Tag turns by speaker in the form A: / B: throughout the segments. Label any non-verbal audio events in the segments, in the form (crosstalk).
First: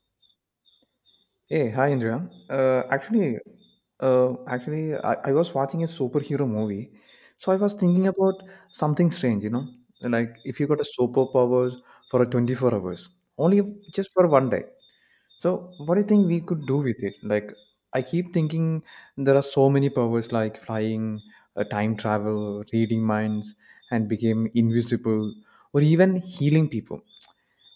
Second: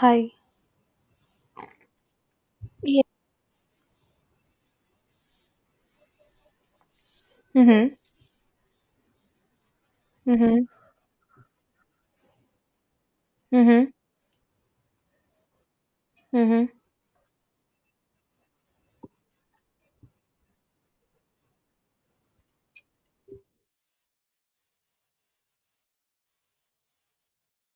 A: Hi.
B: Hey, hi Indra. Uh,
A: Yeah.
B: actually, uh, actually, I, I was watching a superhero movie, so I was
A: Mm-hmm.
B: thinking about something strange, you know, like if
A: Mm-hmm.
B: you got a superpowers for a 24 hours, only
A: Mm-hmm.
B: just for one day. So, what do you think we could
A: Mm-hmm.
B: do with it? Like, I keep thinking there are so many powers like flying, time travel, reading minds, and became invisible, or even healing people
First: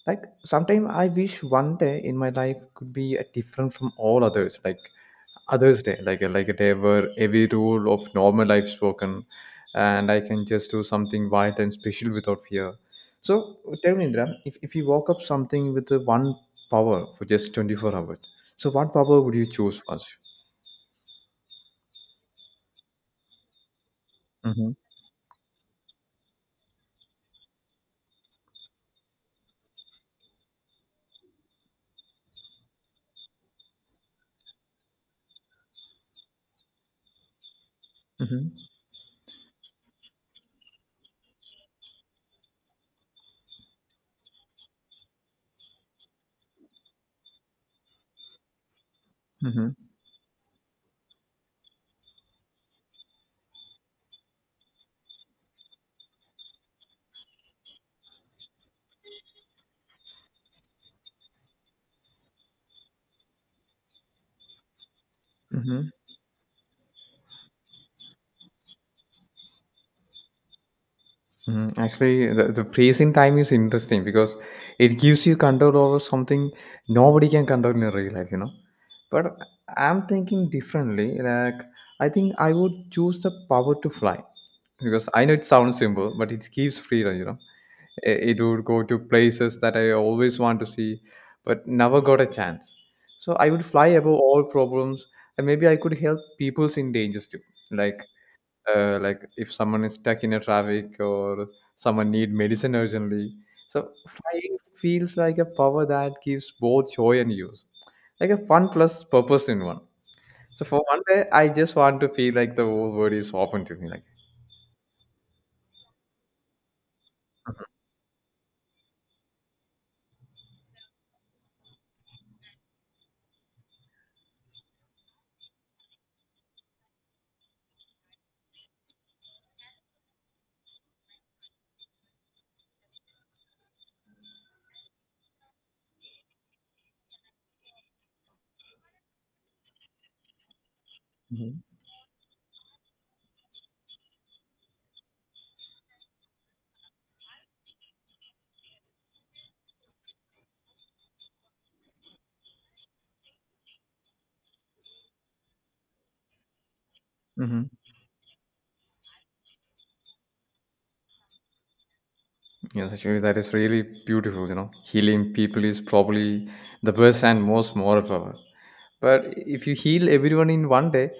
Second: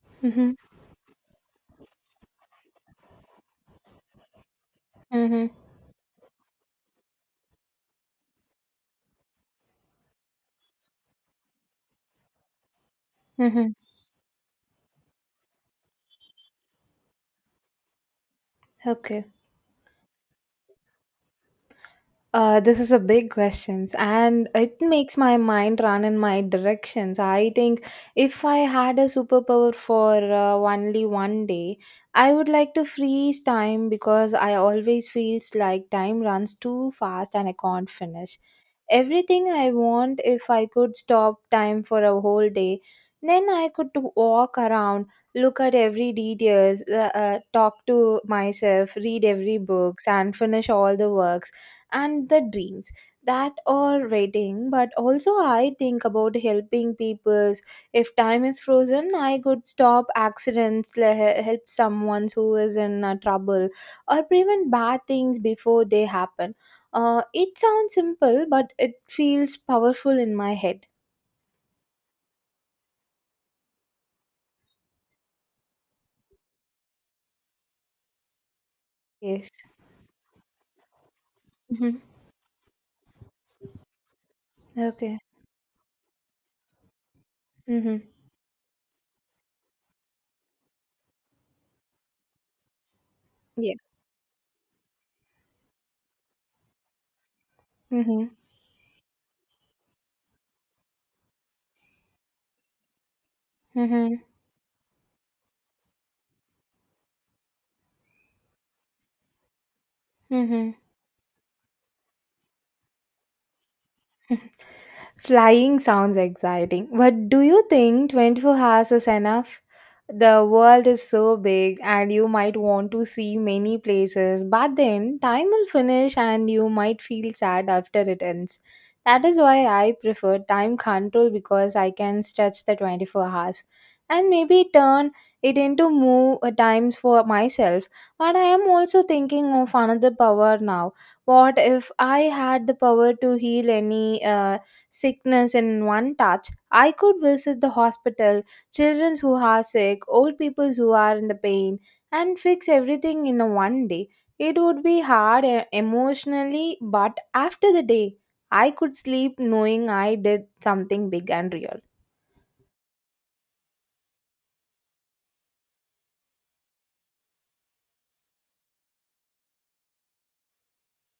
B: like
A: Mm-hmm.
B: sometimes I wish one day in my life could be different from all others like
A: Mm-hmm.
B: others day like like a day where every rule of normal life's broken and I can just do something wild and special without fear so
A: Mm-hmm.
B: tell me indra if you woke up something with one power for just 24 hours so what power
A: Okay.
B: would you choose first.
A: This is a big question, and
B: Mm-hmm.
A: it makes my mind run in my directions. I think if I had a superpower for only one day, I would like to freeze time because I always feels like time runs too fast and I can't finish.
B: Mm-hmm.
A: everything I want. If I could stop time for a whole day, then I could to walk around, look at every details, talk to myself, read every books, and finish all the works and the dreams that are waiting. But also, I think about helping people. If time is frozen, I could stop accidents, help someone who is in trouble, or prevent bad things before
B: Mm-hmm.
A: they happen. It sounds simple, but it feels powerful in my head.
B: Actually, the freezing time is interesting because it gives you control over something nobody can control in real life, you know. But
A: Yes.
B: I'm thinking differently. Like,
A: Mm-hmm.
B: I think I would choose the power to fly because
A: Okay.
B: I know it sounds simple, but it gives freedom, you know.
A: Mm-hmm.
B: It would go to places that I always want to see, but never got a chance. So I would
A: Yeah.
B: fly above all problems, and maybe I could help peoples in dangers too. Like,
A: Mm-hmm.
B: like if someone is stuck in a traffic or someone need medicine urgently so
A: Mm-hmm.
B: flying feels like a power that gives both joy and use like a fun plus purpose in one so
A: Mm-hmm.
B: for one day I just want to feel like the whole world is open to me like.
A: (laughs) Flying sounds exciting, but do you think 24 hours is enough? The world is so big, and you might want to see many places, but then time will finish and you might feel sad after it ends. That is why I prefer time control because I can stretch the 24 hours and maybe turn it into more times for myself. But I am also thinking of another power now. What
B: Mhm.
A: if I had the power to heal any sickness in one touch? I could visit the hospital, children who are sick, old people who are in the pain, and fix everything in a one day. It would be hard emotionally, but
B: Mhm.
A: after the day, I could sleep knowing I did something big and real.
B: Yes, actually, that is really beautiful. You know, healing people is probably the best and most moral power. But if you heal everyone in one day,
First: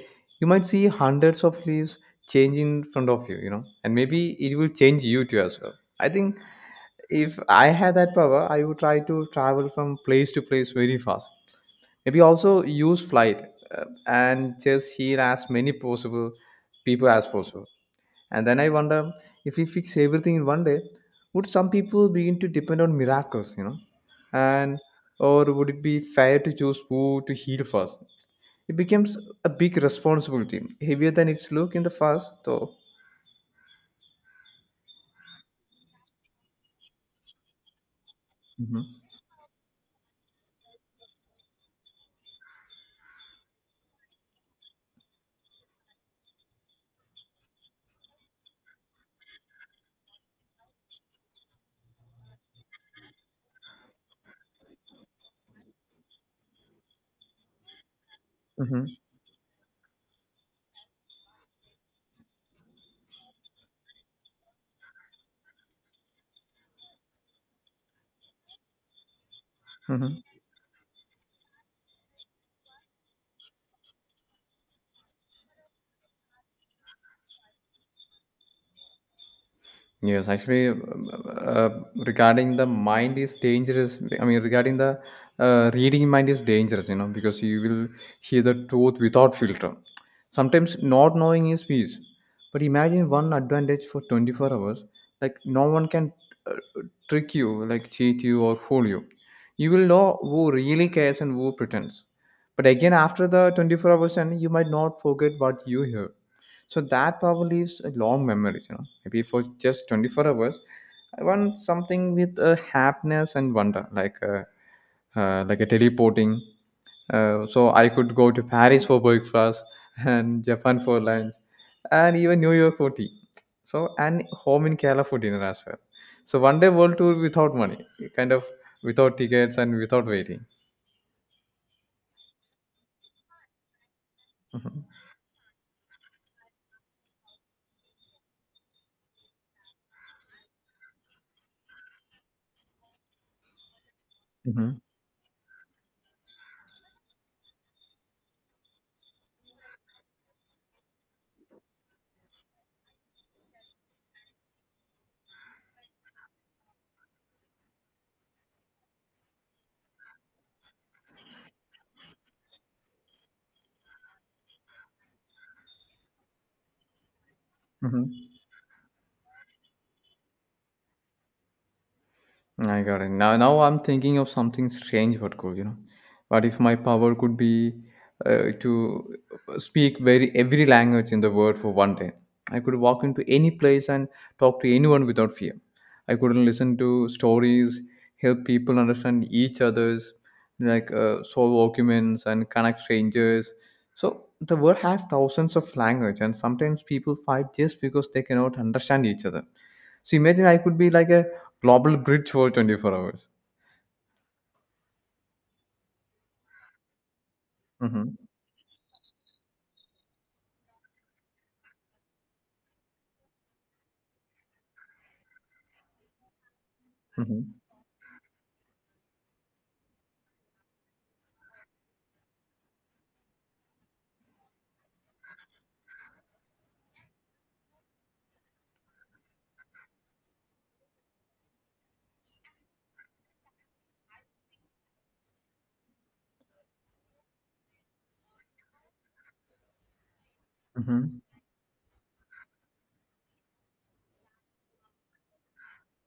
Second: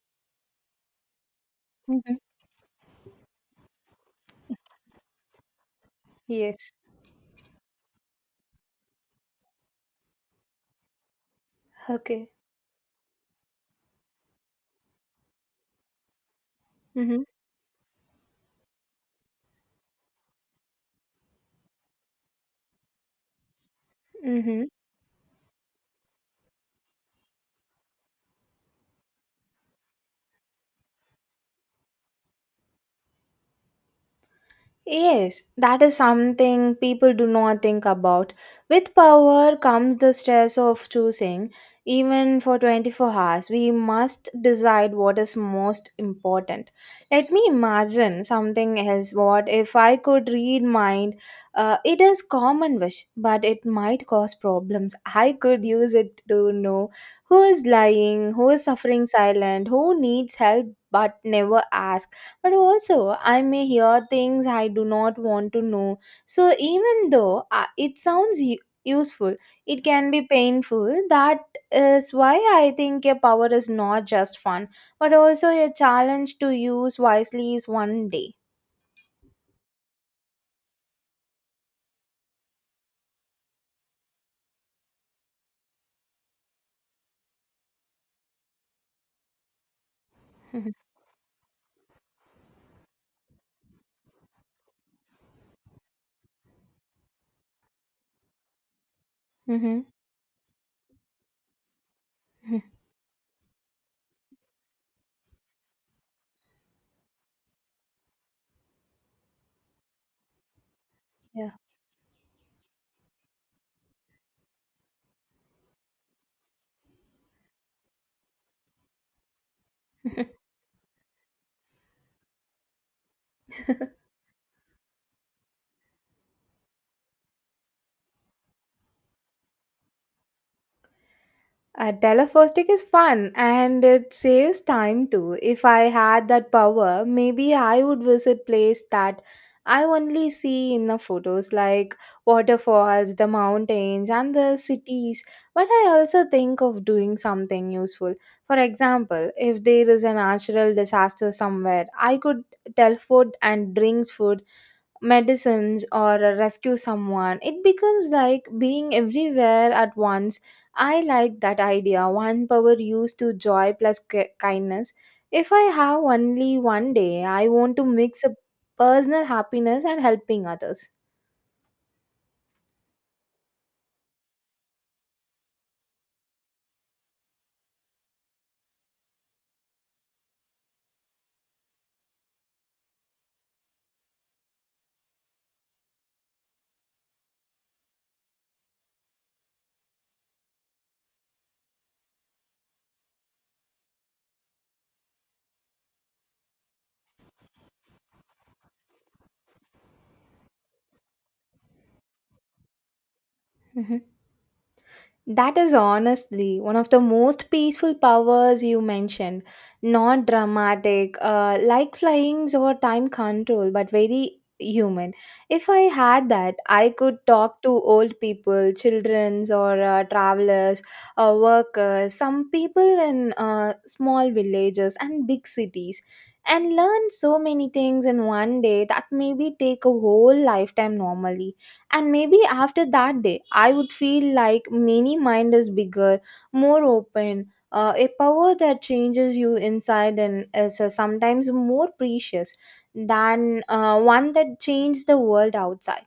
B: you might see hundreds of leaves
A: Hmm.
B: change in front of you, you know, and maybe it will change you too as well. I think
A: Yes.
B: if I had that power, I would try to travel from place to place very fast. Maybe
A: Okay.
B: also use flight and just heal as many possible people
A: Mm-hmm.
B: as possible. And then I wonder if we fix everything in one day, would some people begin to depend on miracles, you know?
A: Mm-hmm.
B: And or would it be fair to choose who to heal first? It becomes a big responsibility, heavier than its look in the first, though.
A: Yes, that is something people do not think about.
B: Hmm.
A: With power comes the stress of choosing. Even for 24 hours, we must decide what is most important. Let me imagine something else. What if I could read mind? It is common wish, but it might cause problems. I could use it to know who is lying, who is
B: Hmm.
A: suffering silent, who needs help but never asks. But also, I may hear things I do not want to know. So, even though it sounds useful, it can
B: Hmm.
A: be painful. That is why I think a power is not just fun, but also a challenge to use wisely is one day.
B: Yes, actually, uh, regarding the mind is dangerous. I mean, regarding the reading mind is dangerous, you know, because you will hear the truth without filter. Sometimes
A: (laughs)
B: not knowing is peace. But imagine one advantage for 24 hours. Like, no one can uh, trick you, like cheat you or fool you. You
A: Hmm.
B: will know who really cares and who pretends. But
A: Hmm.
B: again, after the 24 hours, and you might not forget what you heard so that power leaves a long memories, you know, maybe for just 24 hours. I want something with a happiness and wonder, like like a teleporting. So I could go to Paris for breakfast (laughs)
A: Yeah.
B: and Japan for lunch and even New York for tea. So
A: (laughs)
B: and home in Kerala for dinner as well. So one day world tour without money, kind of without tickets and without waiting.
A: Telefostic is fun and it saves
B: Hmm.
A: time too. If I had that power, maybe I would visit places that I only see in the photos like waterfalls, the mountains and the
B: Hmm.
A: cities. But I also think of doing something useful. For example, if there is a natural disaster somewhere, I could teleport and brings food medicines or rescue someone. It becomes like being everywhere at once. I like that idea. One power used to joy plus kindness. If I have only one day, I want to
B: Hmm.
A: mix a personal happiness and helping others.
B: I got it. Now I'm thinking of something strange but cool, you know. What if my power could be to speak very every language in the world for one day? I could walk into any place and talk to anyone without fear. I could listen to stories, help people understand each other's, like solve arguments and connect strangers. So the world has thousands of language, and sometimes people fight just because they cannot understand each other. So imagine I could be like a global bridge for 24 hours.
A: Mhm. That is honestly one of the most peaceful
B: Mm-hmm.
A: powers you mentioned. Not dramatic, like flyings or time control, but very human. If I had that, I could
B: Mm-hmm.
A: talk to old people, childrens, or travelers, workers, some people in small villages and big cities, and learn so many things in one day that maybe take a whole lifetime normally. And maybe after that day, I would feel like many mind is bigger, more open, a power that changes you inside and is
B: Mm-hmm.
A: sometimes more precious than one that changes the world outside.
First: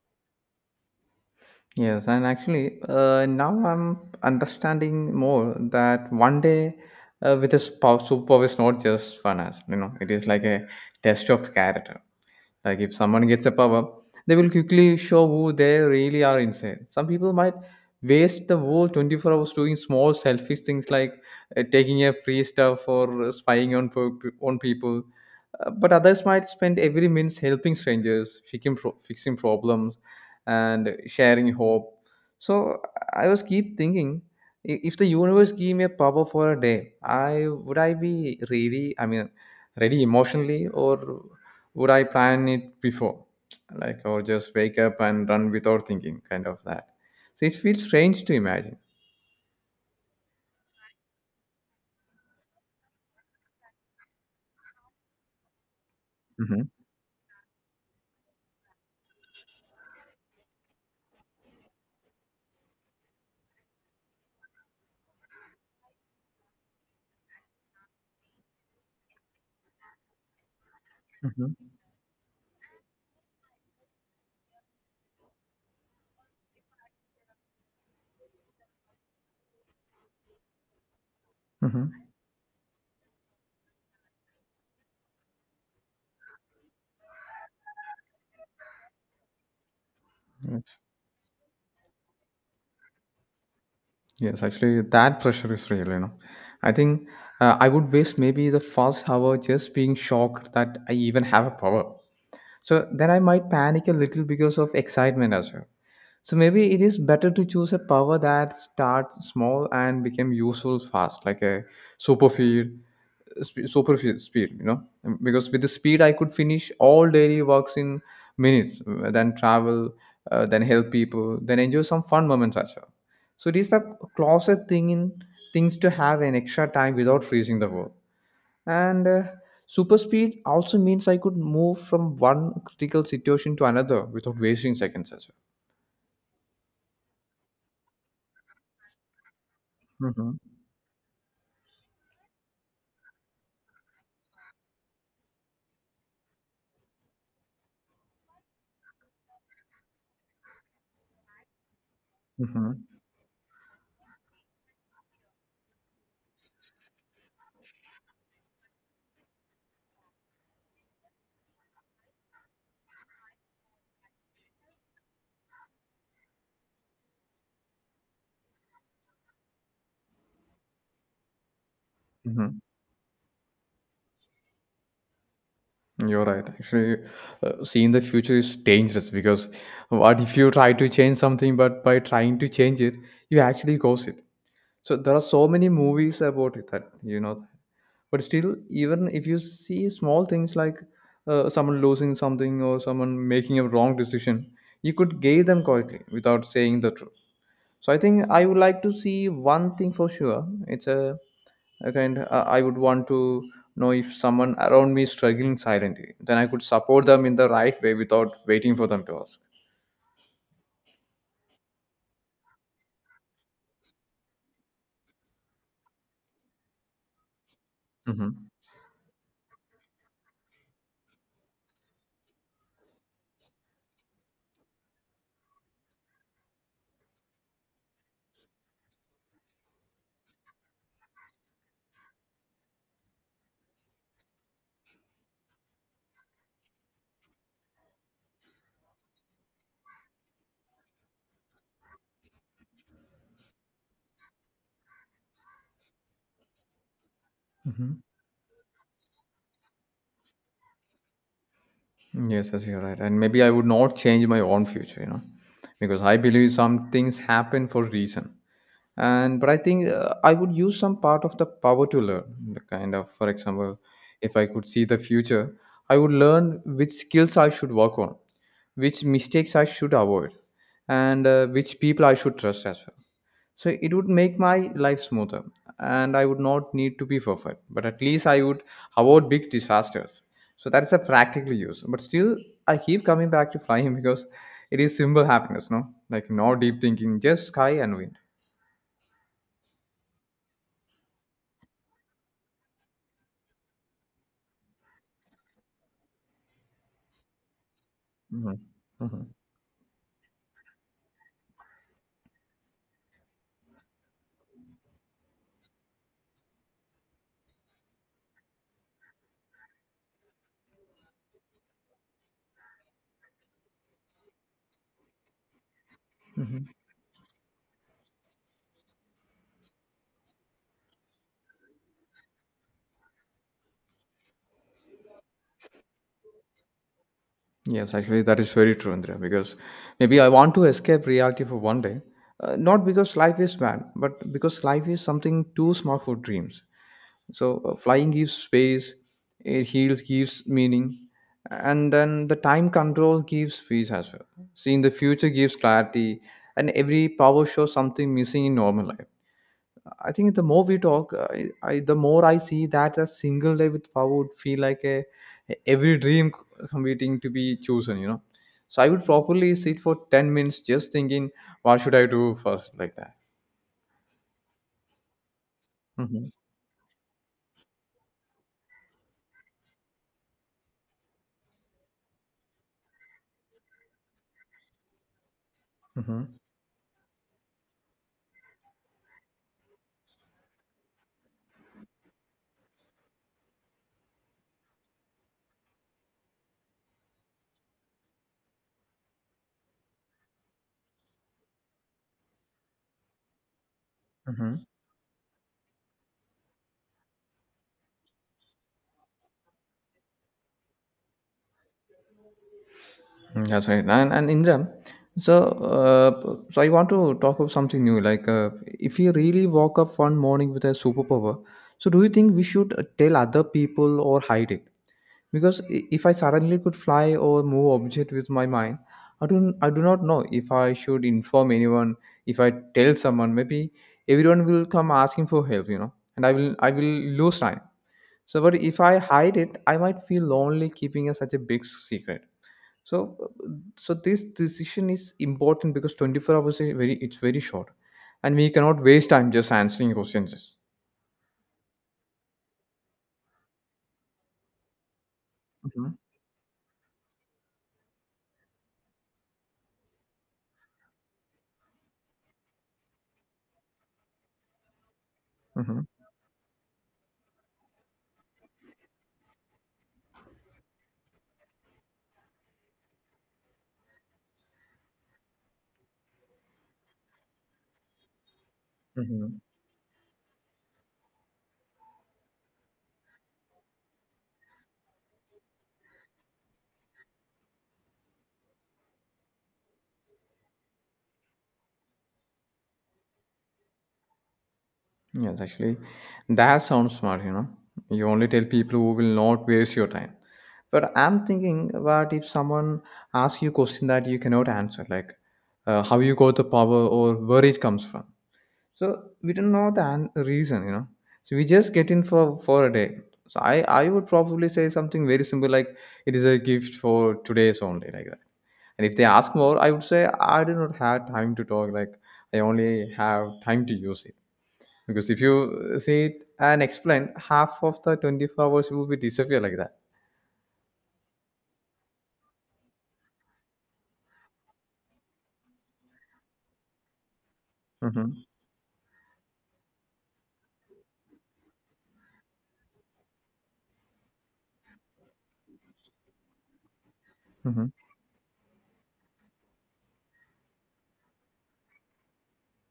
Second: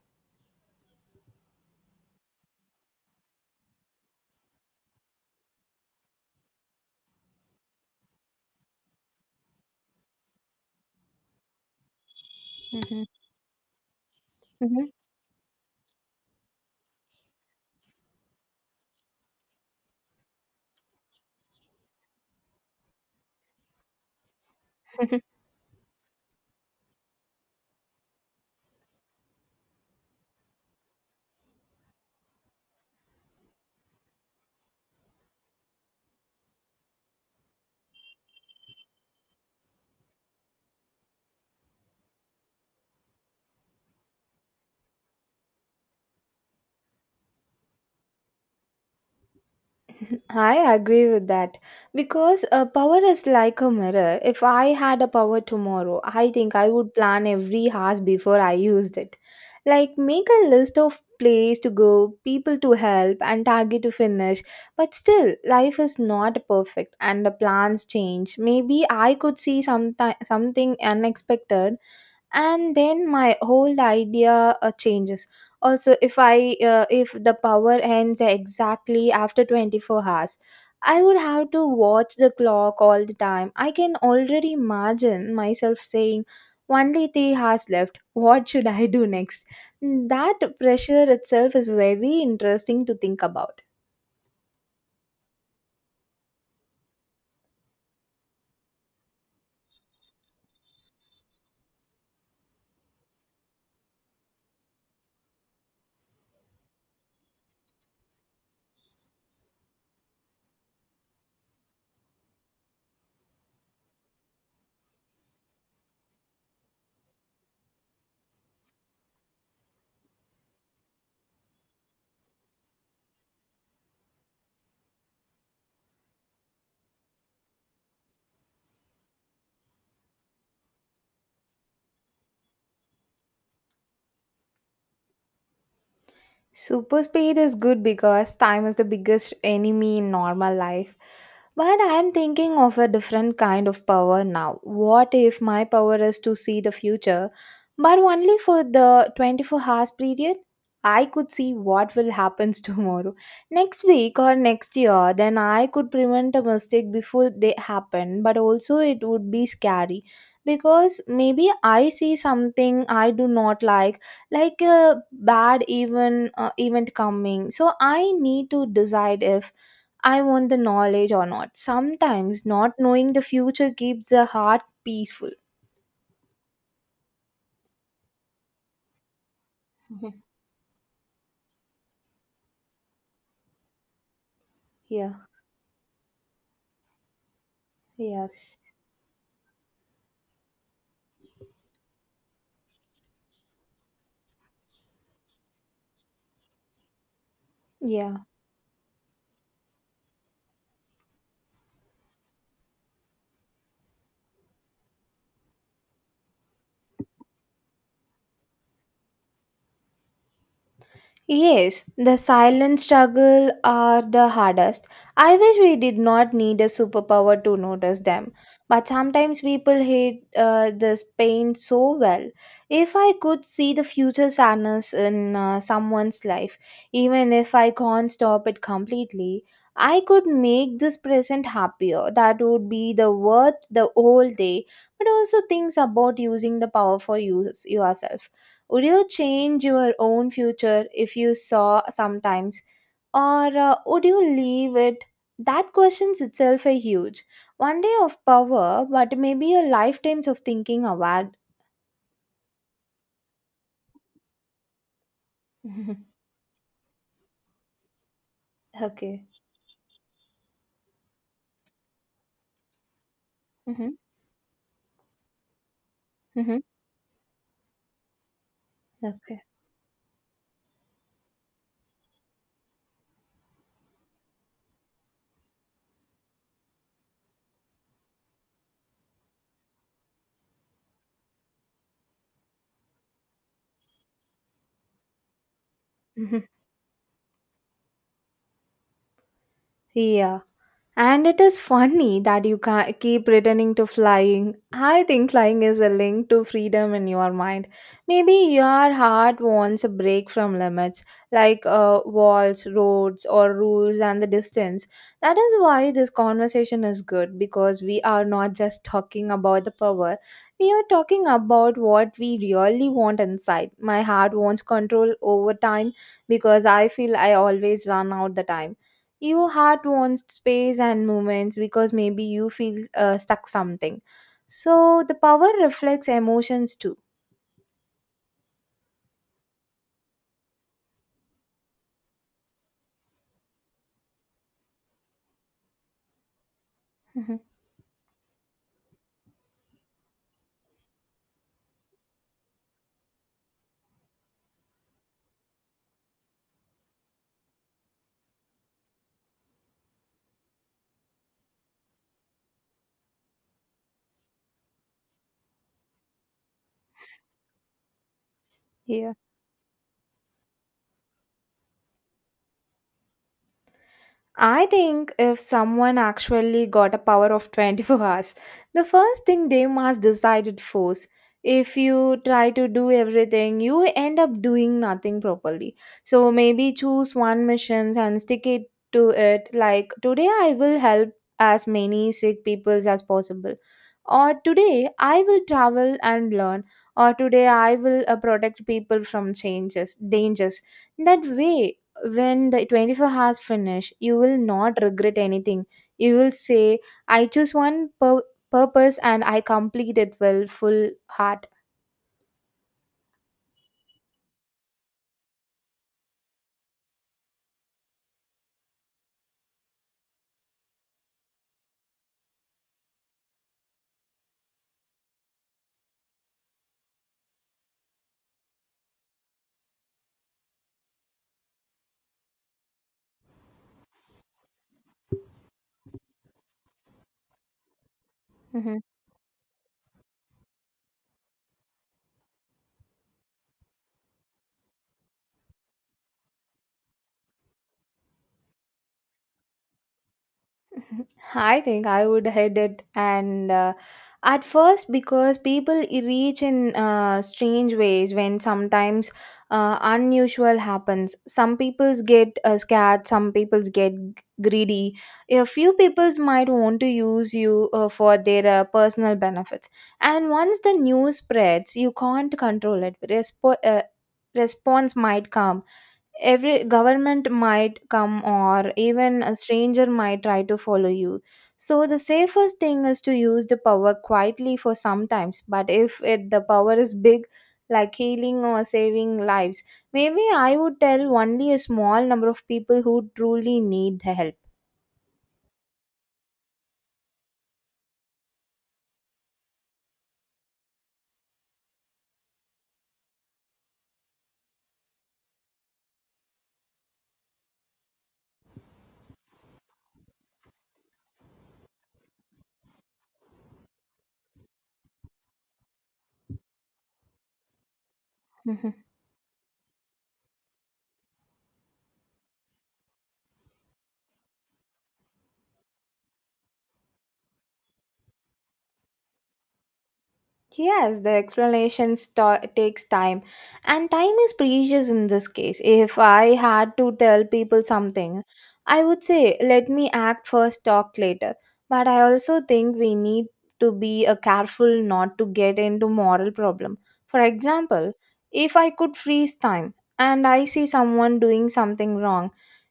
B: Yes, and actually, now I'm understanding more that one day with this power, superpower is not just fun, as you know, it is like a test of character. Like if
A: Mhm.
B: someone gets a power, they will
A: Mhm.
B: quickly show who they really are inside. Some people might waste the whole 24 hours doing small selfish things like taking a free stuff or spying on on people. But others might spend every minute helping strangers, fixing fixing problems, and sharing hope. So I was keep thinking, if the universe gave me a power for a day, I would I be ready? I mean, ready emotionally or would I plan it before? Like, or just wake up and run without thinking, kind of that. So it feels strange to imagine.
A: I agree with that because power is like a mirror. If I had a power tomorrow, I think
B: Hmm.
A: I would plan every house before I used it. Like make a list of place to go, people to help, and target to finish. But still, life is not perfect and the plans change. Maybe I could see something
B: Hmm.
A: unexpected, and then my whole idea changes. Also, if the power ends exactly after 24 hours, I would have to
B: Hmm.
A: watch the clock all the time. I can already imagine myself saying, only 3 hours left, what should I do next? Mm, that
B: Yes.
A: pressure itself is very interesting to think about.
B: Yes, actually, that pressure is real, you know. I think I would waste maybe the first hour just being shocked that I even have a power. So then I might panic a little because of excitement as well. So maybe it is better to choose a power that starts small and become useful fast, like a super feed, sp- super fe- speed. Because with the speed I could finish all daily works in minutes, then travel, then help people, then enjoy some fun moments as well. So it is a closet thing in things to have an extra time without freezing the world. And super speed also means I could move from one critical situation to another without wasting seconds as
A: Super speed is good because time is the biggest enemy in
B: well.
A: normal life. But I'm thinking of a different kind of power now. What if my power is to see the future, but only for the 24 hours period? I could see what will happen (laughs)
B: Mhm.
A: tomorrow, next week, or next year. Then I could prevent a mistake before they happen, but also it would be scary because maybe I see something I do not like a bad event coming. So I need to decide if I want the knowledge or not. Sometimes
B: Mhm.
A: not knowing the future keeps the heart peaceful.
B: You're right. Actually, seeing the future is dangerous because what
A: (laughs)
B: if you try to change something, but by trying to change it, you actually cause it. So there
A: Yeah.
B: are so many movies about it that you know. But still,
A: Yes.
B: even if you see small things like someone losing something or someone making a wrong decision, you could gain them quietly without saying the truth. So I
A: Yeah.
B: think I would like to see one thing for sure. It's a kind. I would want to know if someone around me is struggling silently. Then I could support them in the right way without waiting for them to ask.
A: Yes, the silent struggle are the hardest. I wish we did not need a superpower to notice them.
B: Hmm.
A: But sometimes people hate this pain so well. If I could see the future sadness in someone's life, even if I can't stop it completely, I could make this present happier. That would be the worth the whole day. But also things about using the power for use yourself. Would you change your own future if you saw sometimes, or would you leave it? That questions itself a huge one day
B: Hmm.
A: of power, but maybe a lifetimes of thinking award.
B: Yes, you're right. And maybe I would not change my own future, you know, because I
A: (laughs)
B: believe some things happen for a reason.
A: Okay.
B: And but I think I would use some part of the power to learn the kind of for example
A: Mm-hmm.
B: if I could see the future I would learn
A: Mm-hmm.
B: which skills I should work on which
A: Okay.
B: mistakes I should avoid and which people I should trust as well so it would make my life smoother and I would not need to be perfect but at least I would avoid big disasters so that is a practical use but still I keep coming back to flying (laughs) because it is simple happiness no like
A: Mhm.
B: no deep thinking just sky and wind.
A: Yeah. And it is funny that you keep returning to flying. I think flying is a link to freedom in your mind. Maybe
B: Mhm.
A: your
B: Mhm.
A: heart wants a break from limits, like walls, roads, or rules and the distance. That is why this conversation is good because we are not just talking about the power, we are talking about what we really want inside. My heart wants control over time because I feel I always run out the time. Your heart wants space and movements because maybe you feel stuck something. So the power reflects emotions too.
B: Yes, actually, that is very true, Indra, because maybe I want to escape reality for one day, not because life is bad, but because life is something too small for dreams.
A: Mhm.
B: So, flying gives space, it heals, gives meaning, and then the time control gives peace as well. Seeing the future gives clarity, and every power shows something missing in normal life. I think the more we talk, I the more I see that a single day with power would feel like a every dream competing to be chosen. You know, so I would
A: Yeah.
B: properly sit for 10 minutes just thinking, what should I do first, like that.
A: I think if someone
B: Hmm.
A: actually got a power of 24 hours, the first thing they must decide it first. If you try to do everything, you end up doing nothing properly. So
B: Hmm.
A: maybe choose one mission and stick it to it. Like today, I will help as many sick people as possible. Or today, I will travel and learn. Or today, I will protect people from changes, dangers. That way, when the 24 hours finish, you will
B: Hmm.
A: not regret anything. You will say, I choose one purpose and I complete it with full heart.
B: That's right. And Indra, so I want to talk about something new. Like, if you really woke up one morning with a superpower, so do you think we should tell other people or hide it? Because if I suddenly could fly or move object with my mind I do not know if I should inform anyone if I tell someone maybe everyone will come asking for help you know and I will lose time so but if I hide it I might feel lonely keeping such a big secret so uh, so this decision is important because 24 hours is very it's very short and we cannot waste time just answering questions.
A: I think I would head it, and at first because people
B: Mhm.
A: reach in strange ways when sometimes unusual happens. Some people's get scared, some people's get greedy. A few
B: Mhm.
A: people's might want to use you for their personal benefits, and once the news spreads, you can't control it. Response might come. Every government might come, or even a
B: Mhm.
A: stranger might try to follow you. So the safest thing is to use the power quietly for sometimes. But if it, the power is big, like healing or saving lives, maybe I would tell only a small number of people who truly need the
B: Yes, actually, that sounds smart, you know. You only tell people who will not waste your time. But I'm thinking, what if someone asks you a question that you cannot answer, like how you got the power or where it comes from? So we don't know the reason, you know. So we just get in for a day. So I would probably say something very simple like it is a gift for today's only, like that.
A: help.
B: And if they ask more, I would say I do not have time to talk, like I only have time to use it because if you say it and explain, half of the 24 hours will be disappear like that.
A: Yes, the explanation sta takes time, and time is precious in this case. If I had to tell people
B: Mm-hmm.
A: something, I would say, let me act first, talk later. But I also think we need to be careful not to get into moral problem. For
B: Mm-hmm.
A: example, if I could freeze time and I see someone doing something wrong,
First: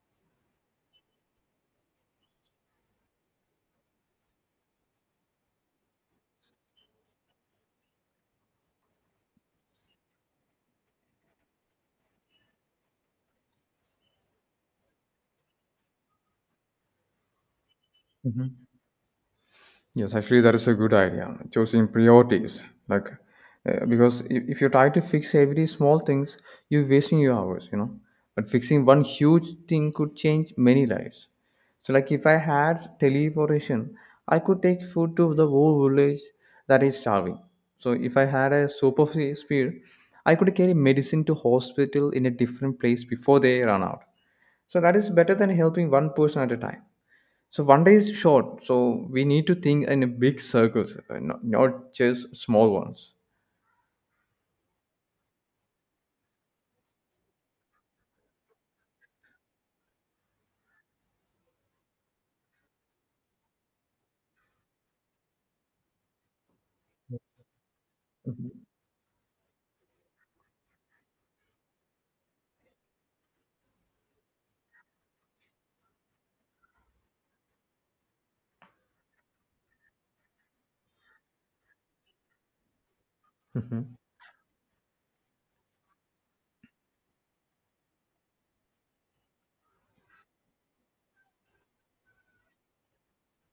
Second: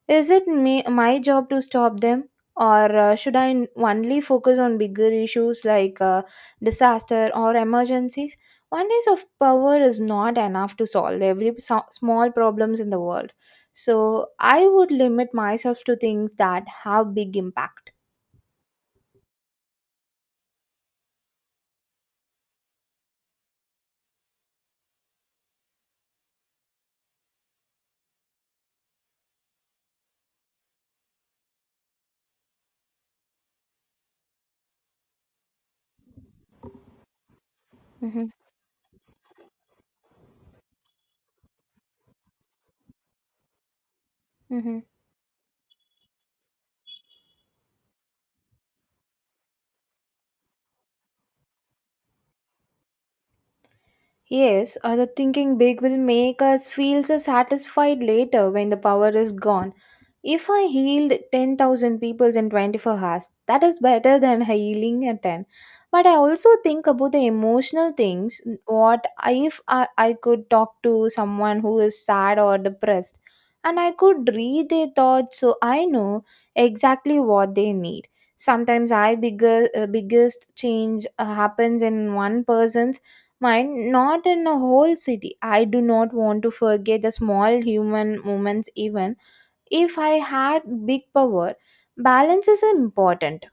A: is it me, my job to stop them? Or should I only focus on bigger issues like disaster, or emergencies, one day of power is not enough to solve every small problems in the world. So I would limit myself to things that have big impact.
B: Mm-hmm. Yes, actually, that is a good idea. Choosing priorities, like, because if you try to fix every small things, you're wasting your hours. But fixing one huge thing could change many lives. So, like, if I had teleportation, I could take food to the whole village that is starving. So, if I
A: Mm-hmm.
B: had a super speed, I could carry medicine to hospital in a different place before they run out. So that is better than helping one person at a time. So one day is short, so we need to think in a big circles, not just small ones.
A: Yes, or the thinking big will make us feel so satisfied later when the power is gone. If I healed 10,000 people in 24 hours, that is better than (laughs) healing at 10. But I also think about the emotional things. What if I could talk to someone who is sad or depressed and I could read their thoughts so I know exactly what they need. Sometimes biggest change happens in one person's mind
B: Mhm.
A: not in a whole city. I do not want to forget the small human moments, even if I had big power. Balance is important.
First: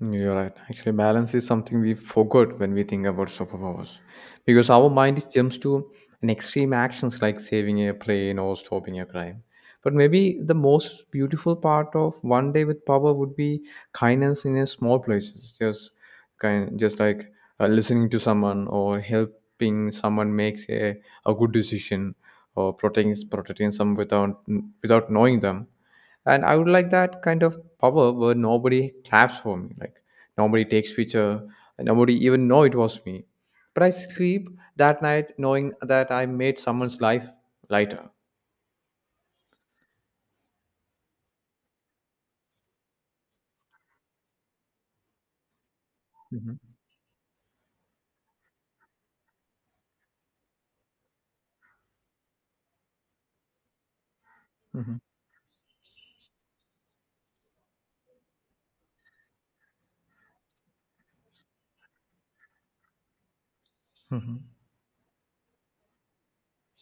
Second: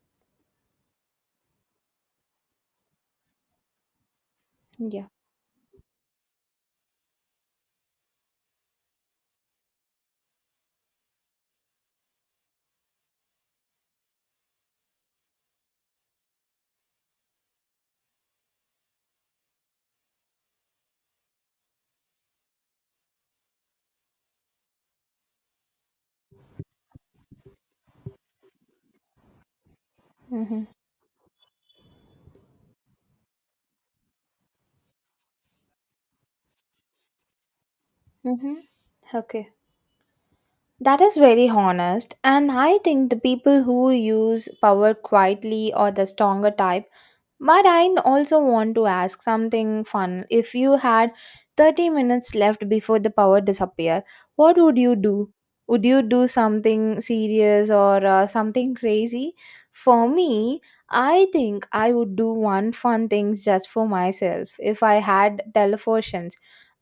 B: You're right. Actually, balance is something we forgot when we think about superpowers because our
A: Yeah.
B: mind jumps to an extreme actions like saving a plane or stopping a crime. But maybe the most beautiful part of one day with power would be kindness in a small places, just kind, just like listening to someone or helping someone makes a good decision or protecting some without knowing them. And I would like that kind of power where nobody claps for me, like nobody
A: Mm-hmm.
B: takes picture and nobody even know it was me, but I sleep that night knowing that I made someone's life lighter.
A: Mm-hmm. Okay. That is very honest, and I think the people who use power quietly or the stronger
B: Mhm,
A: type. But I also want to ask something fun. If you had 30 minutes left before the power disappear, what would you
B: mhm,
A: do? Would you do something serious or something crazy? For me, I think I would do one fun things just for
B: mhm.
A: myself. If I had teleportations,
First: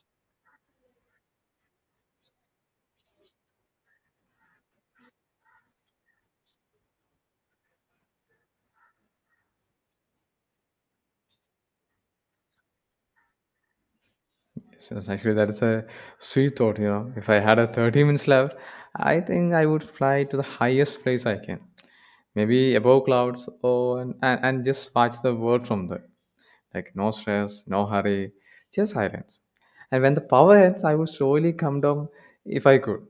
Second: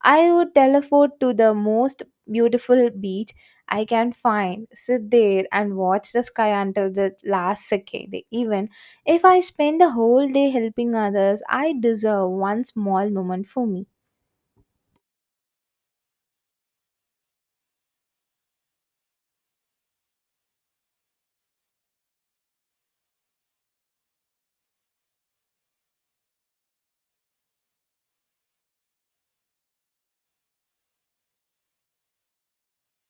A: I would teleport to the most beautiful beach I can find, sit there and watch the sky until the last second. Even if I spend the whole day helping others, I deserve one small moment for me.
B: So it's actually, that is a sweet thought. You know, if I had a 30 minutes left, I think I would fly to the highest place I can, maybe above clouds, and just watch the world from there. Like no stress, no hurry, just silence. And when the power ends, I would slowly come down if I could.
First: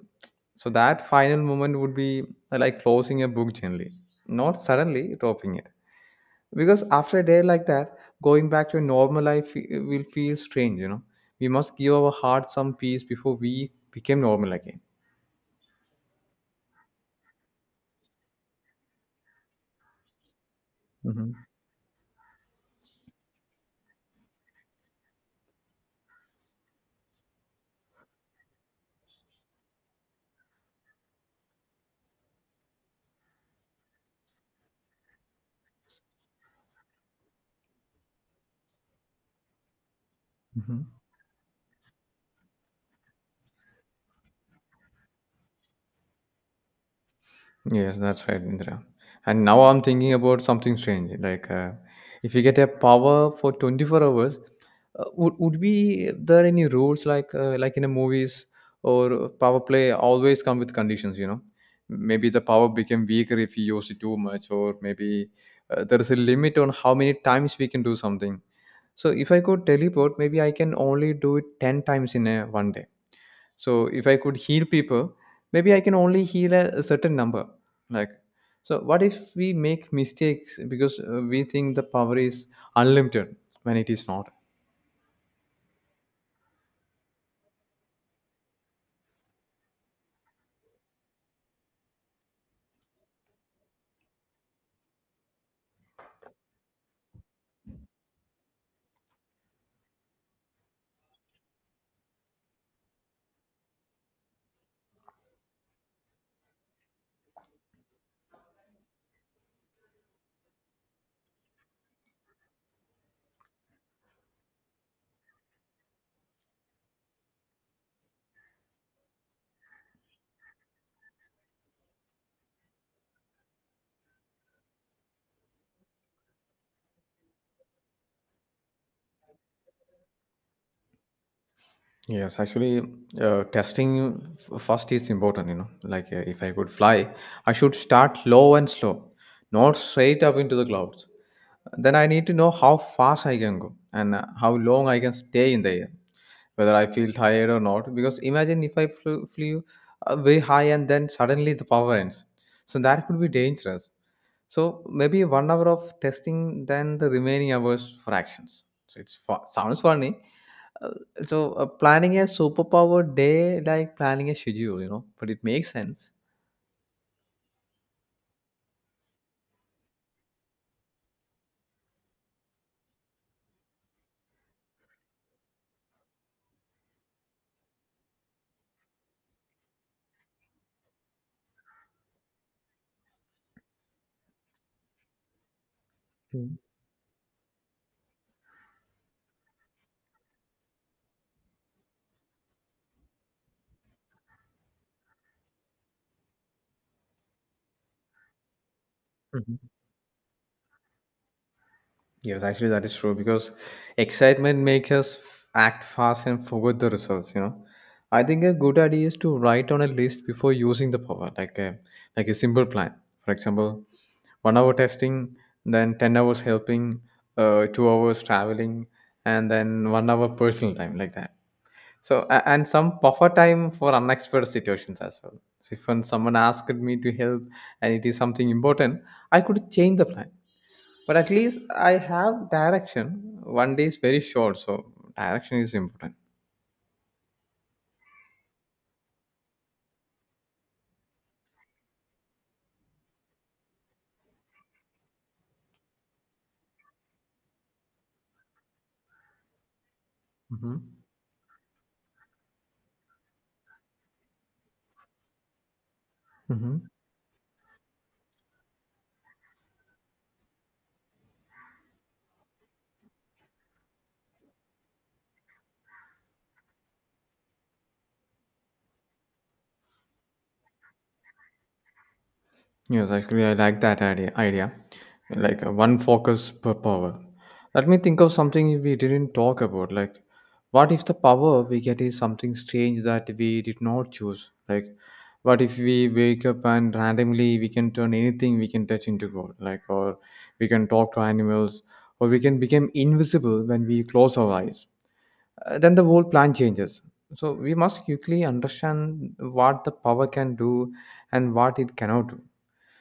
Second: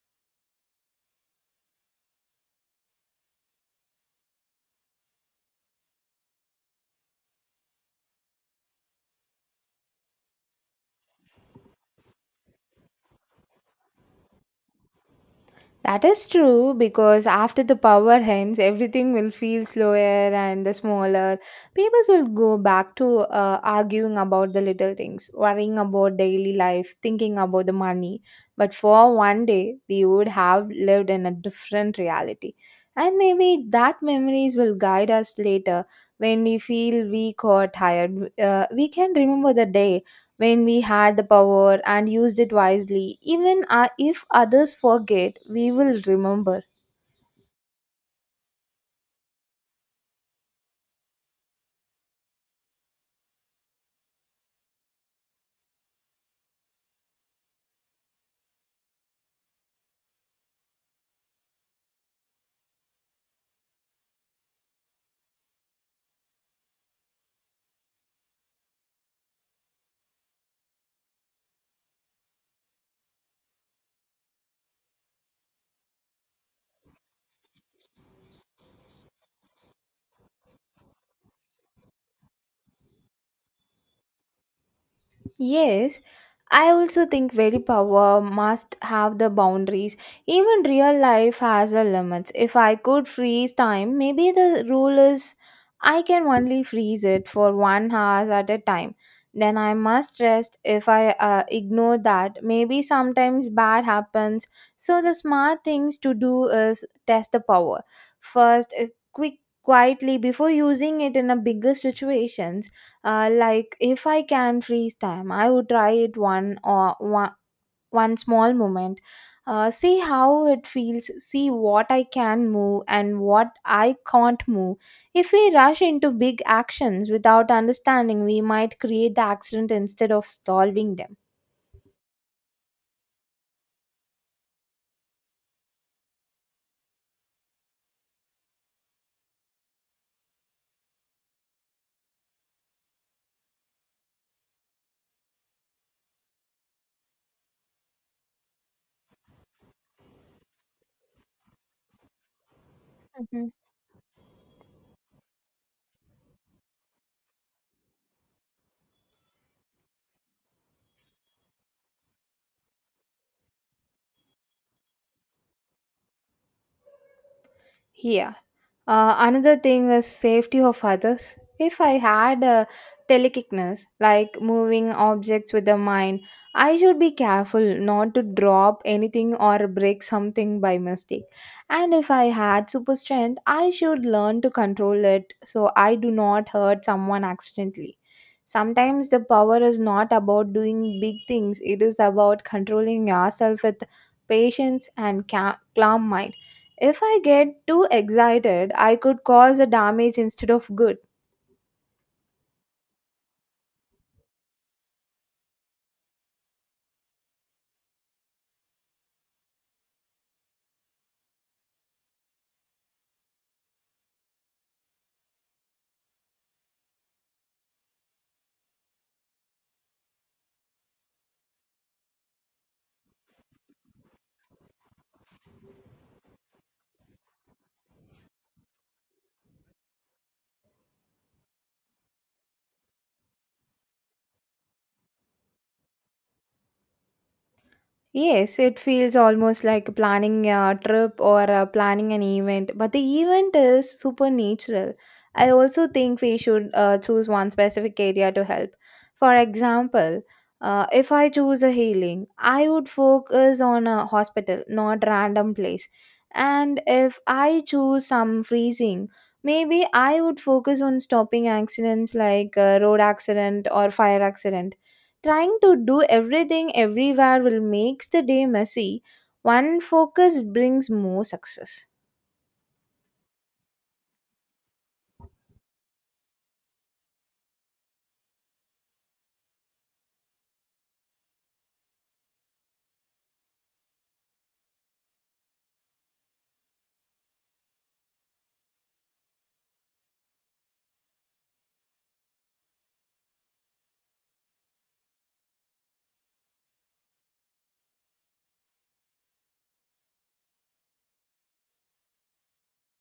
B: So that final moment would be like closing a book gently, not suddenly dropping it. Because after a day like that, going back to a normal life will feel strange. We must give our heart some peace before we became normal again.
A: That is true because after the power ends, everything will feel slower and
B: Hmm.
A: smaller. People will go back to arguing about the little things, worrying about daily life, thinking about the money. But for one day, we would have lived in a different reality. And maybe that memories will guide us later when we feel weak or tired. We can remember the day when
B: Hmm.
A: we had the power and used it wisely. Even if others forget, we will remember.
B: Yes, that's right, Indra. And now I'm thinking about something strange. Like, if you get a power for 24 hours. Would be there any rules like in the movies, or power play always come with conditions? Maybe the power became weaker if you use it too much, or maybe there is a limit on how many times we can do something. So if I could teleport, maybe I can only do it ten times in a one day. So if I could heal people, maybe I can only heal a certain number. Like, so what if we make mistakes because we think the power is unlimited when it is not?
A: Yes, I also think very power must have the boundaries. Even real life has a limits. If I could freeze time, maybe the rule is I can only freeze it for 1 hour at a time. Then I must rest. If I ignore that, maybe sometimes bad happens. So the smart things to do is test the power first, quick, quietly before using it in a bigger situations like if I can freeze time, I would try it one small moment. See how it feels. See what I can move and what I can't move. If we rush into big actions without understanding, we might create the accident instead of solving them.
B: Yes, actually, testing first is important. Like, if I could fly, I should start low and slow, not straight up into the clouds. Then I need to know how fast I can go and how long I can stay in the air, whether I feel tired or not. Because imagine if I flew very high and then suddenly the power ends. So that could be
A: Mhm.
B: dangerous. So maybe one hour of testing, then the remaining hours for actions. So it's sounds funny, uh, so planning a superpower day like planning a schedule, but it makes sense.
A: Yeah. Another thing is safety of others. If I had a telekickness, like moving objects with the mind, I should be careful not to drop anything or break something by mistake. And if I had super strength, I should learn to control it so I do not
B: Mm.
A: hurt someone accidentally. Sometimes the power is not about doing big things, it is about controlling yourself with patience and calm mind. If I get too excited, I could cause
B: Mhm.
A: a damage instead of good.
B: Yes, actually, that is true because excitement makes us act fast and forget the results. I think a good idea is to write on a list before using the power, like a simple plan. For example, one hour testing, then 10 hours helping, 2 hours traveling, and then one hour personal time, like that. So and some buffer time for unexpected situations as well. So if when someone asked me to help and it is something important, I could change the plan. But at least I have direction. One day is very short, so direction is important.
A: Yes, it feels almost like planning a trip or planning an event, but the event is super natural. I also think we should choose one specific area to help. For example,
B: Mm-hmm.
A: if I choose a healing, I would focus on a hospital, not random place. And if I choose some freezing, maybe I would focus on stopping accidents like road accident or fire accident. Trying to do everything everywhere will makes the day messy. One focus brings more success.
B: Yes, actually, I like that idea, like one focus per power. Let me think of something we didn't talk about. Like, what if the power we get is something strange that we did not choose? Like, what if we wake up and randomly we can turn anything we can touch into gold? Like, or we can talk to animals, or we can become invisible when we close our eyes. Then the whole plan changes. So we must quickly understand what the power can do and what it cannot do,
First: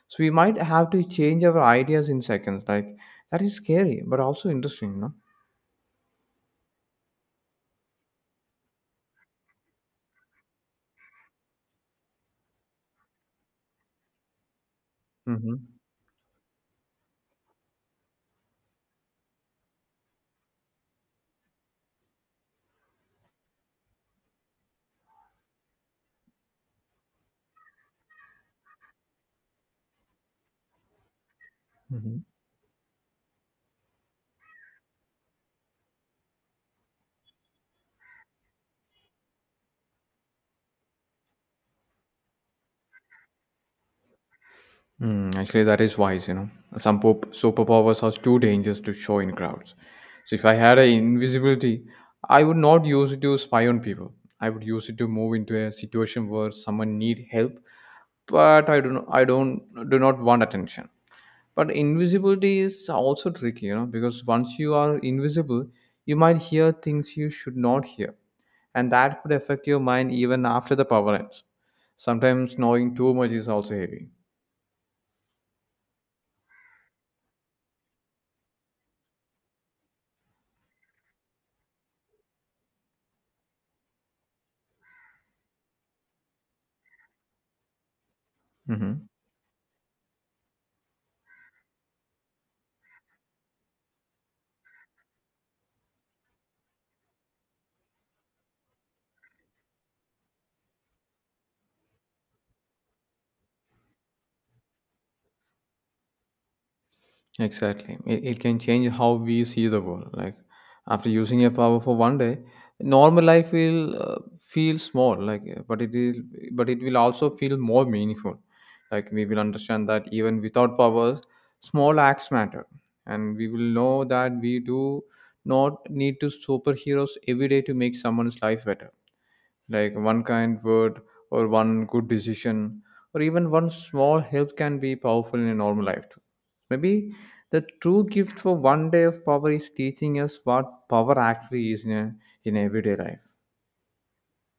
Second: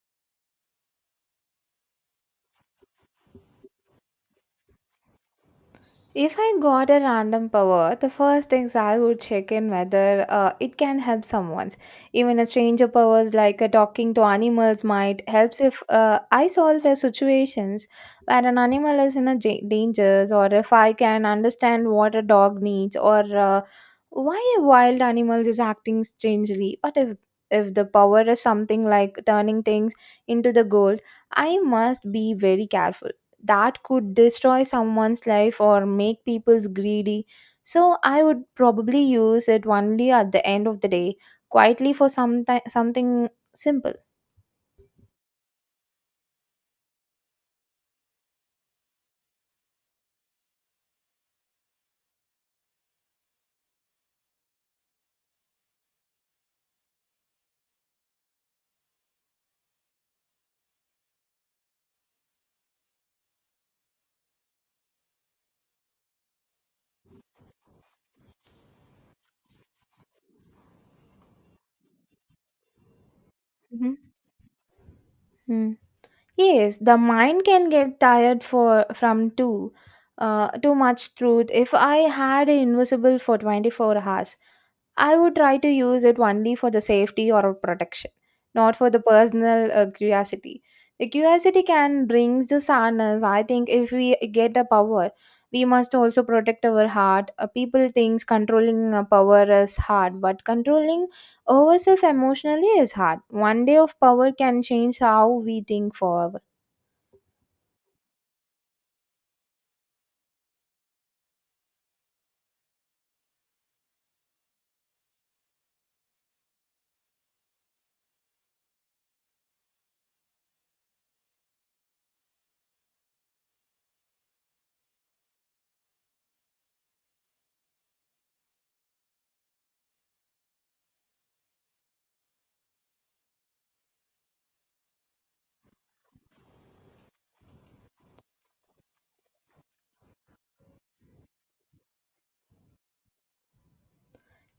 B: so we might have to change our ideas in seconds. Like that is scary, but also interesting.
A: If I got a random power, the first things I would check in whether it can help someone. Even a stranger powers like talking to animals might
B: Mm-hmm.
A: helps if I solve a situations where an animal is in a dangers or if I can understand what a dog needs or why a wild animal is acting strangely. But if the power is something like turning things into the gold, I must
B: Mm-hmm.
A: be very careful. That could destroy someone's life or make people's greedy, so I would probably use it only at the end of the day quietly for something simple.
B: Mm, actually, that is wise. Some superpowers are too dangerous to show in crowds. So if I had a invisibility, I would not use it to spy on people. I would use it to move into a situation where someone need help, but I do not, I don't do not want attention. But invisibility is also tricky, because once you are invisible, you might hear things you should not hear, and that could affect your mind even after the power ends. Sometimes knowing too much is also heavy.
A: Hmm. Yes, the mind can get tired for from too much truth. If I had it invisible for 24 hours, I would try to use it only for the safety or protection, not for the
B: Hmm.
A: personal curiosity. The curiosity can bring the sadness. I think if we get the power, we must also protect our heart. People thinks controlling power is hard, but controlling ourselves emotionally is hard. One day of power can change how we think forever.
B: Exactly. It can change how we see the world. Like after using a power for one day, normal life will feel small. Like, but it will also feel more meaningful. Like we will understand that even without powers, small acts matter, and we will know that we do not need to superheroes every day to make someone's life better, like one kind word or one good decision or even one small help can be powerful in a normal life too. Maybe the true gift for one day of power is teaching us what power actually is in everyday life.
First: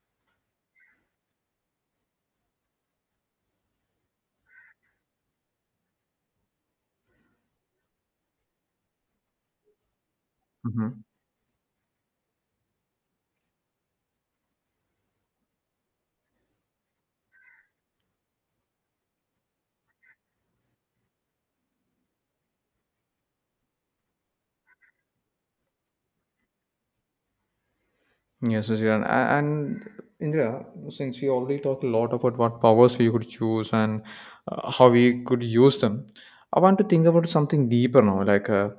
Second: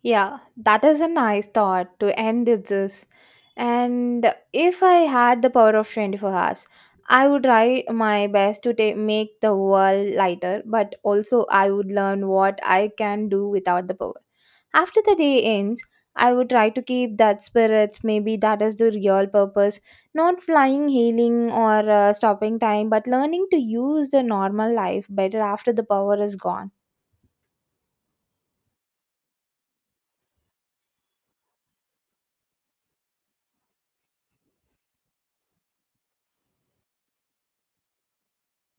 A: Yeah, that is a nice thought to end with this. And if I had the power of 24 hours, I would try my best to make the world lighter, but
B: Mhm.
A: also I would learn what I can do without the power. After the day ends, I would try to keep that spirits. Maybe that is the real purpose. Not flying, healing, or stopping time, but learning to use the normal life better after the power is gone.
B: Yes, yes, yeah. And Indra, since we already talked a lot about what powers we could choose and how we could use them, I want to think about something deeper now. Like,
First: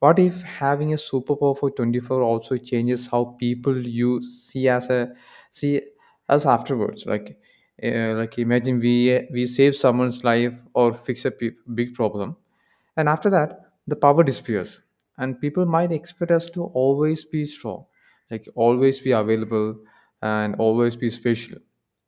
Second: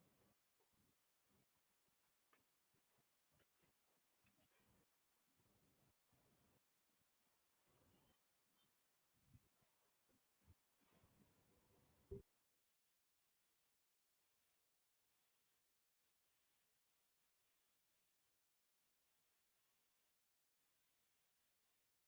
B: what if having a superpower for 24 also changes how people you see as a see us afterwards? Like imagine we save someone's life or fix a big problem, and after that, the power disappears, and people might expect us to always be strong, like always be available and always be special.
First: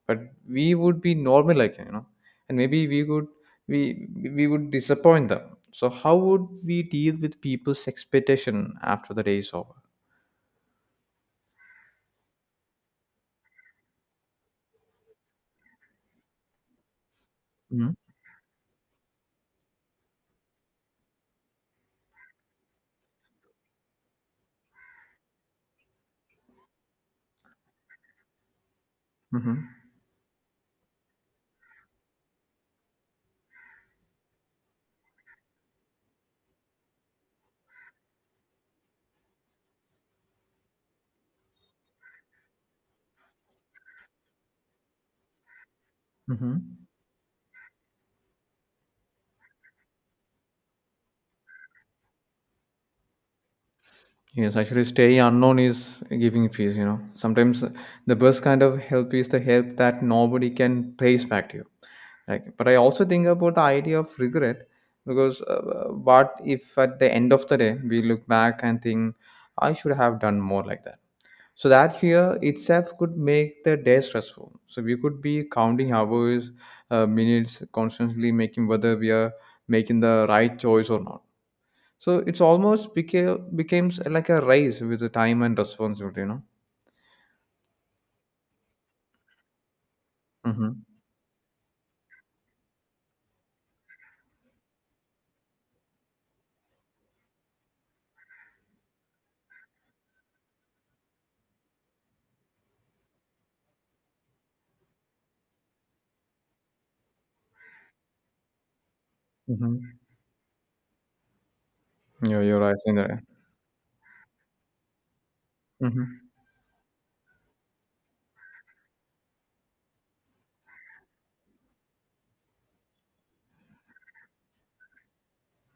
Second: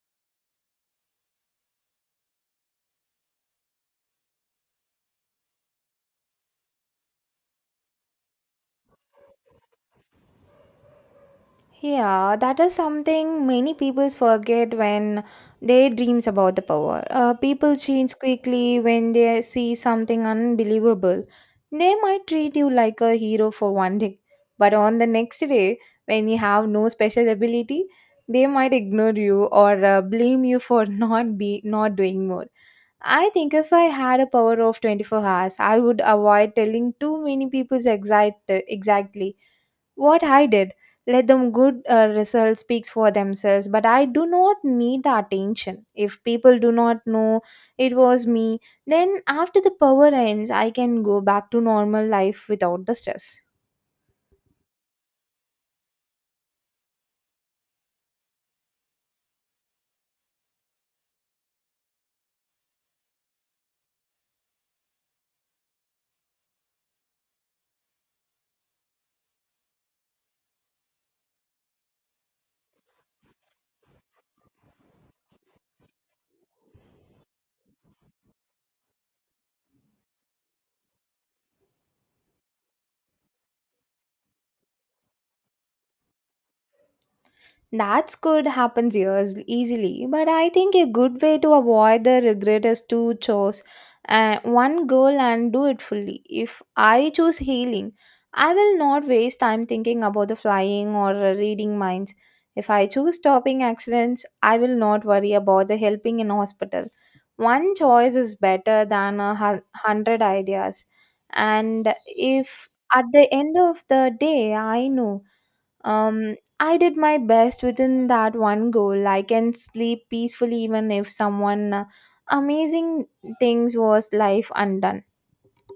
B: But we would be normal, like and maybe we we would disappoint them. So how would we deal with people's expectation after the day is over?
A: Yeah, that is something many people forget when they dreams about the power. People
B: Mm-hmm.
A: change quickly when they see something unbelievable. They might treat you like a hero for one day, but on the next day, when you have no special ability, they might ignore you or blame you for (laughs) not doing more. I think if I had a power of 24 hours, I would avoid telling too many people exactly what I did. Let them good results speaks for themselves, but I do not need the attention. If
B: Mm-hmm.
A: people do not know it was me, then after the power ends, I can go back to normal life without the stress.
B: Yes, actually, staying unknown is giving peace, you know. Sometimes the best kind of help is the help that nobody can trace back to you. Like, but I also think about the idea of regret because what if at the end of the day we look back and think, I should have done more like that? So that fear itself could make the day stressful. So we could be counting hours, minutes, constantly making whether we are making the right choice or not, so it's almost became becomes like a race with the time and responsibility.
A: That could happen years easily, but I think
B: Mm-hmm.
A: a good way to avoid the regret is to choose one goal and do it fully. If I choose healing, I will not waste time thinking about the flying or reading minds. If I choose stopping accidents, I will not worry about the helping in hospital. One choice is better than a
B: Mm-hmm.
A: hundred ideas. And
B: Yeah, you're
A: if
B: right in
A: at
B: that.
A: the end of the day, I know.
B: Mm-hmm.
A: Um, I did my best within that one goal. I can sleep peacefully even if someone amazing things was life undone.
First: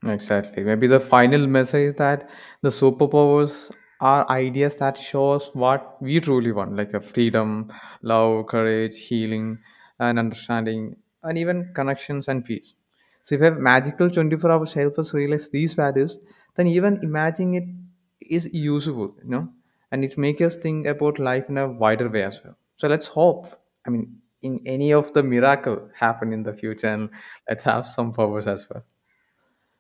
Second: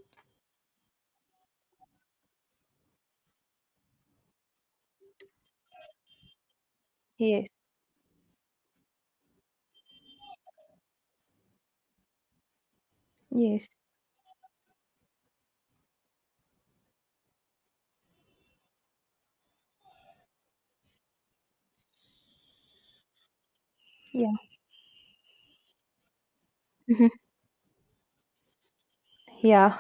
B: Exactly. Maybe the final message is that the superpowers are ideas that shows what we truly want, like a
A: Yes,
B: freedom, love, courage, healing, and understanding, and even connections and peace. So if a
A: yes,
B: magical 24 hours helps us realize these values, then even imagining it is useful, and it makes us think about life in a wider way as well. So let's hope. I mean,
A: yeah.
B: in any of the miracle happen in the
A: (laughs)
B: future, and
A: Mhm.
B: let's have some powers as well.
A: Yeah.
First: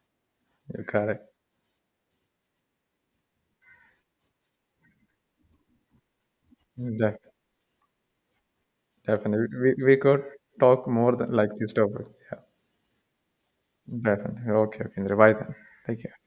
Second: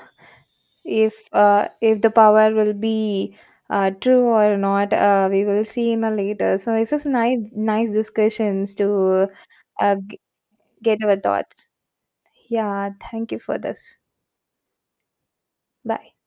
B: You're correct.
A: If the power will be true or not, we will see in a later. So it's just
B: Def-
A: nice, nice discussions to
B: definitely. We,
A: uh,
B: we
A: g-
B: could talk
A: get
B: more
A: our
B: than like
A: thoughts.
B: this topic. Yeah,
A: Yeah, thank you for this.
B: definitely. Okay, okay. Bye then. Take
A: Bye.
B: care.